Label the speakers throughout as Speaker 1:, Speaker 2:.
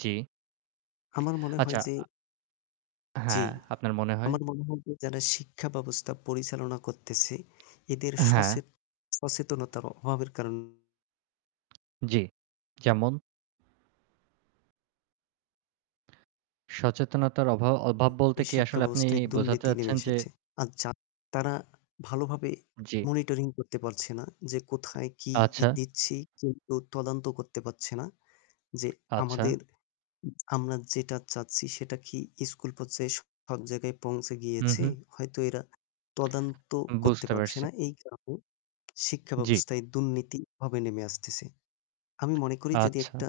Speaker 1: জি।
Speaker 2: আমার মনে
Speaker 1: আচ্ছা,
Speaker 2: হয় যে
Speaker 1: আ
Speaker 2: জি।
Speaker 1: হ্যাঁ, আপনার মনে হয়?
Speaker 2: আমার মনে হয় যে যারা শিক্ষা ব্যবস্থা পরিচালনা করতেছে এদের সচে
Speaker 1: হ্যাঁ।
Speaker 2: সচেতনতা অভাবের কারণ
Speaker 1: জি, যেমন? সচেতনতার অভাব অভাব বলতে কি
Speaker 2: শিক্ষা
Speaker 1: আসলে আপনি
Speaker 2: ব্যবস্থায়
Speaker 1: বোঝাতে
Speaker 2: দুর্নীতি নেমে
Speaker 1: চাচ্ছেন যে
Speaker 2: এসেছে। আর জা তারা ভালোভাবে
Speaker 1: জি।
Speaker 2: monitoring করতে পারছে না যে কোথায় কি
Speaker 1: আচ্ছা।
Speaker 2: দিচ্ছি। কেউ তদন্ত করতে পারছে না যে
Speaker 1: আচ্ছা।
Speaker 2: আমাদের উ আমরা যেটা চাচ্ছি সেটা কি school পর্যায়ে সব জায়গায় পৌঁছে
Speaker 1: হুম,
Speaker 2: গিয়েছে।
Speaker 1: হুম।
Speaker 2: হয়তো এরা তদন্ত করতে
Speaker 1: বুঝতে
Speaker 2: পারছে
Speaker 1: পারছি।
Speaker 2: না। এই কারণে শিক্ষা
Speaker 1: জি।
Speaker 2: ব্যবস্থায় দুর্নীতিভাবে নেমে আসতেছে। আমি মনে করি যদি
Speaker 1: আচ্ছা।
Speaker 2: একটা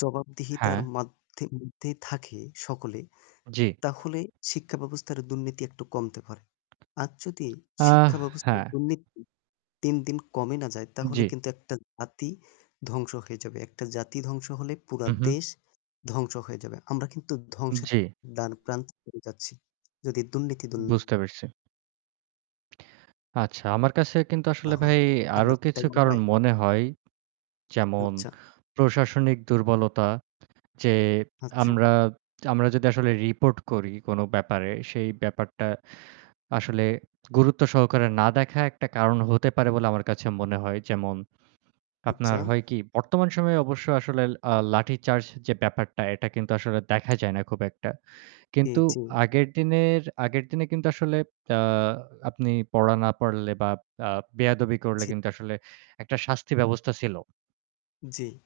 Speaker 2: জবাবদিহিতার
Speaker 1: হ্যাঁ।
Speaker 2: মাধে মধ্যে থাকে সকলে,
Speaker 1: জি।
Speaker 2: তাহলে শিক্ষা ব্যবস্থার দুর্নীতি একটু কমতে পারে। আর যদি
Speaker 1: আহ
Speaker 2: শিক্ষা ব্যবস্থার
Speaker 1: হ্যাঁ।
Speaker 2: দুর্নীতি দিন, দিন কমে না যায় তাহলে
Speaker 1: জি।
Speaker 2: কিন্তু একটা জাতি ধ্বংস হয়ে যাবে। একটা জাতি ধ্বংস হলে পুরা
Speaker 1: উ হুম।
Speaker 2: দেশ ধ্বংস হয়ে যাবে। আমরা কিন্তু ধ্বংসের
Speaker 1: জি।
Speaker 2: দার প্রান্ত চলে যাচ্ছি। যদি দুর্নীতি দূর
Speaker 1: বুঝতে পারছি। আচ্ছা, আমার কাছে কিন্তু
Speaker 2: না
Speaker 1: আসলে
Speaker 2: হয়,
Speaker 1: ভাই আরও
Speaker 2: আপনার কি তাই
Speaker 1: কিছু
Speaker 2: মনে
Speaker 1: কারণ
Speaker 2: হয়?
Speaker 1: মনে হয়। যেমন
Speaker 2: আচ্ছা।
Speaker 1: প্রশাসনিক দুর্বলতা যে
Speaker 2: আচ্ছা।
Speaker 1: আমরা আমরা যদি আসলে রিপোর্ট করি কোনো ব্যাপারে সেই ব্যাপারটা আসলে গুরুত্ব সহকারে না দেখা একটা কারণ হতে পারে বলে আমার কাছে মনে হয়। যেমন
Speaker 2: আচ্ছা।
Speaker 1: আপনার হয় কি বর্তমান সময়ে অবশ্য আসলে আ লাঠি চার্জ যে ব্যাপারটা এটা কিন্তু আসলে দেখা যায় না খুব একটা।
Speaker 2: জি,
Speaker 1: কিন্তু
Speaker 2: জি।
Speaker 1: আগের দিনের আগের দিনে কিন্তু আসলে আ আপনি পড়া না পড়লে বা আ বেয়াদবি করলে
Speaker 2: জি।
Speaker 1: কিন্তু আসলে একটা শাস্তি ব্যবস্থা ছিল।
Speaker 2: জি।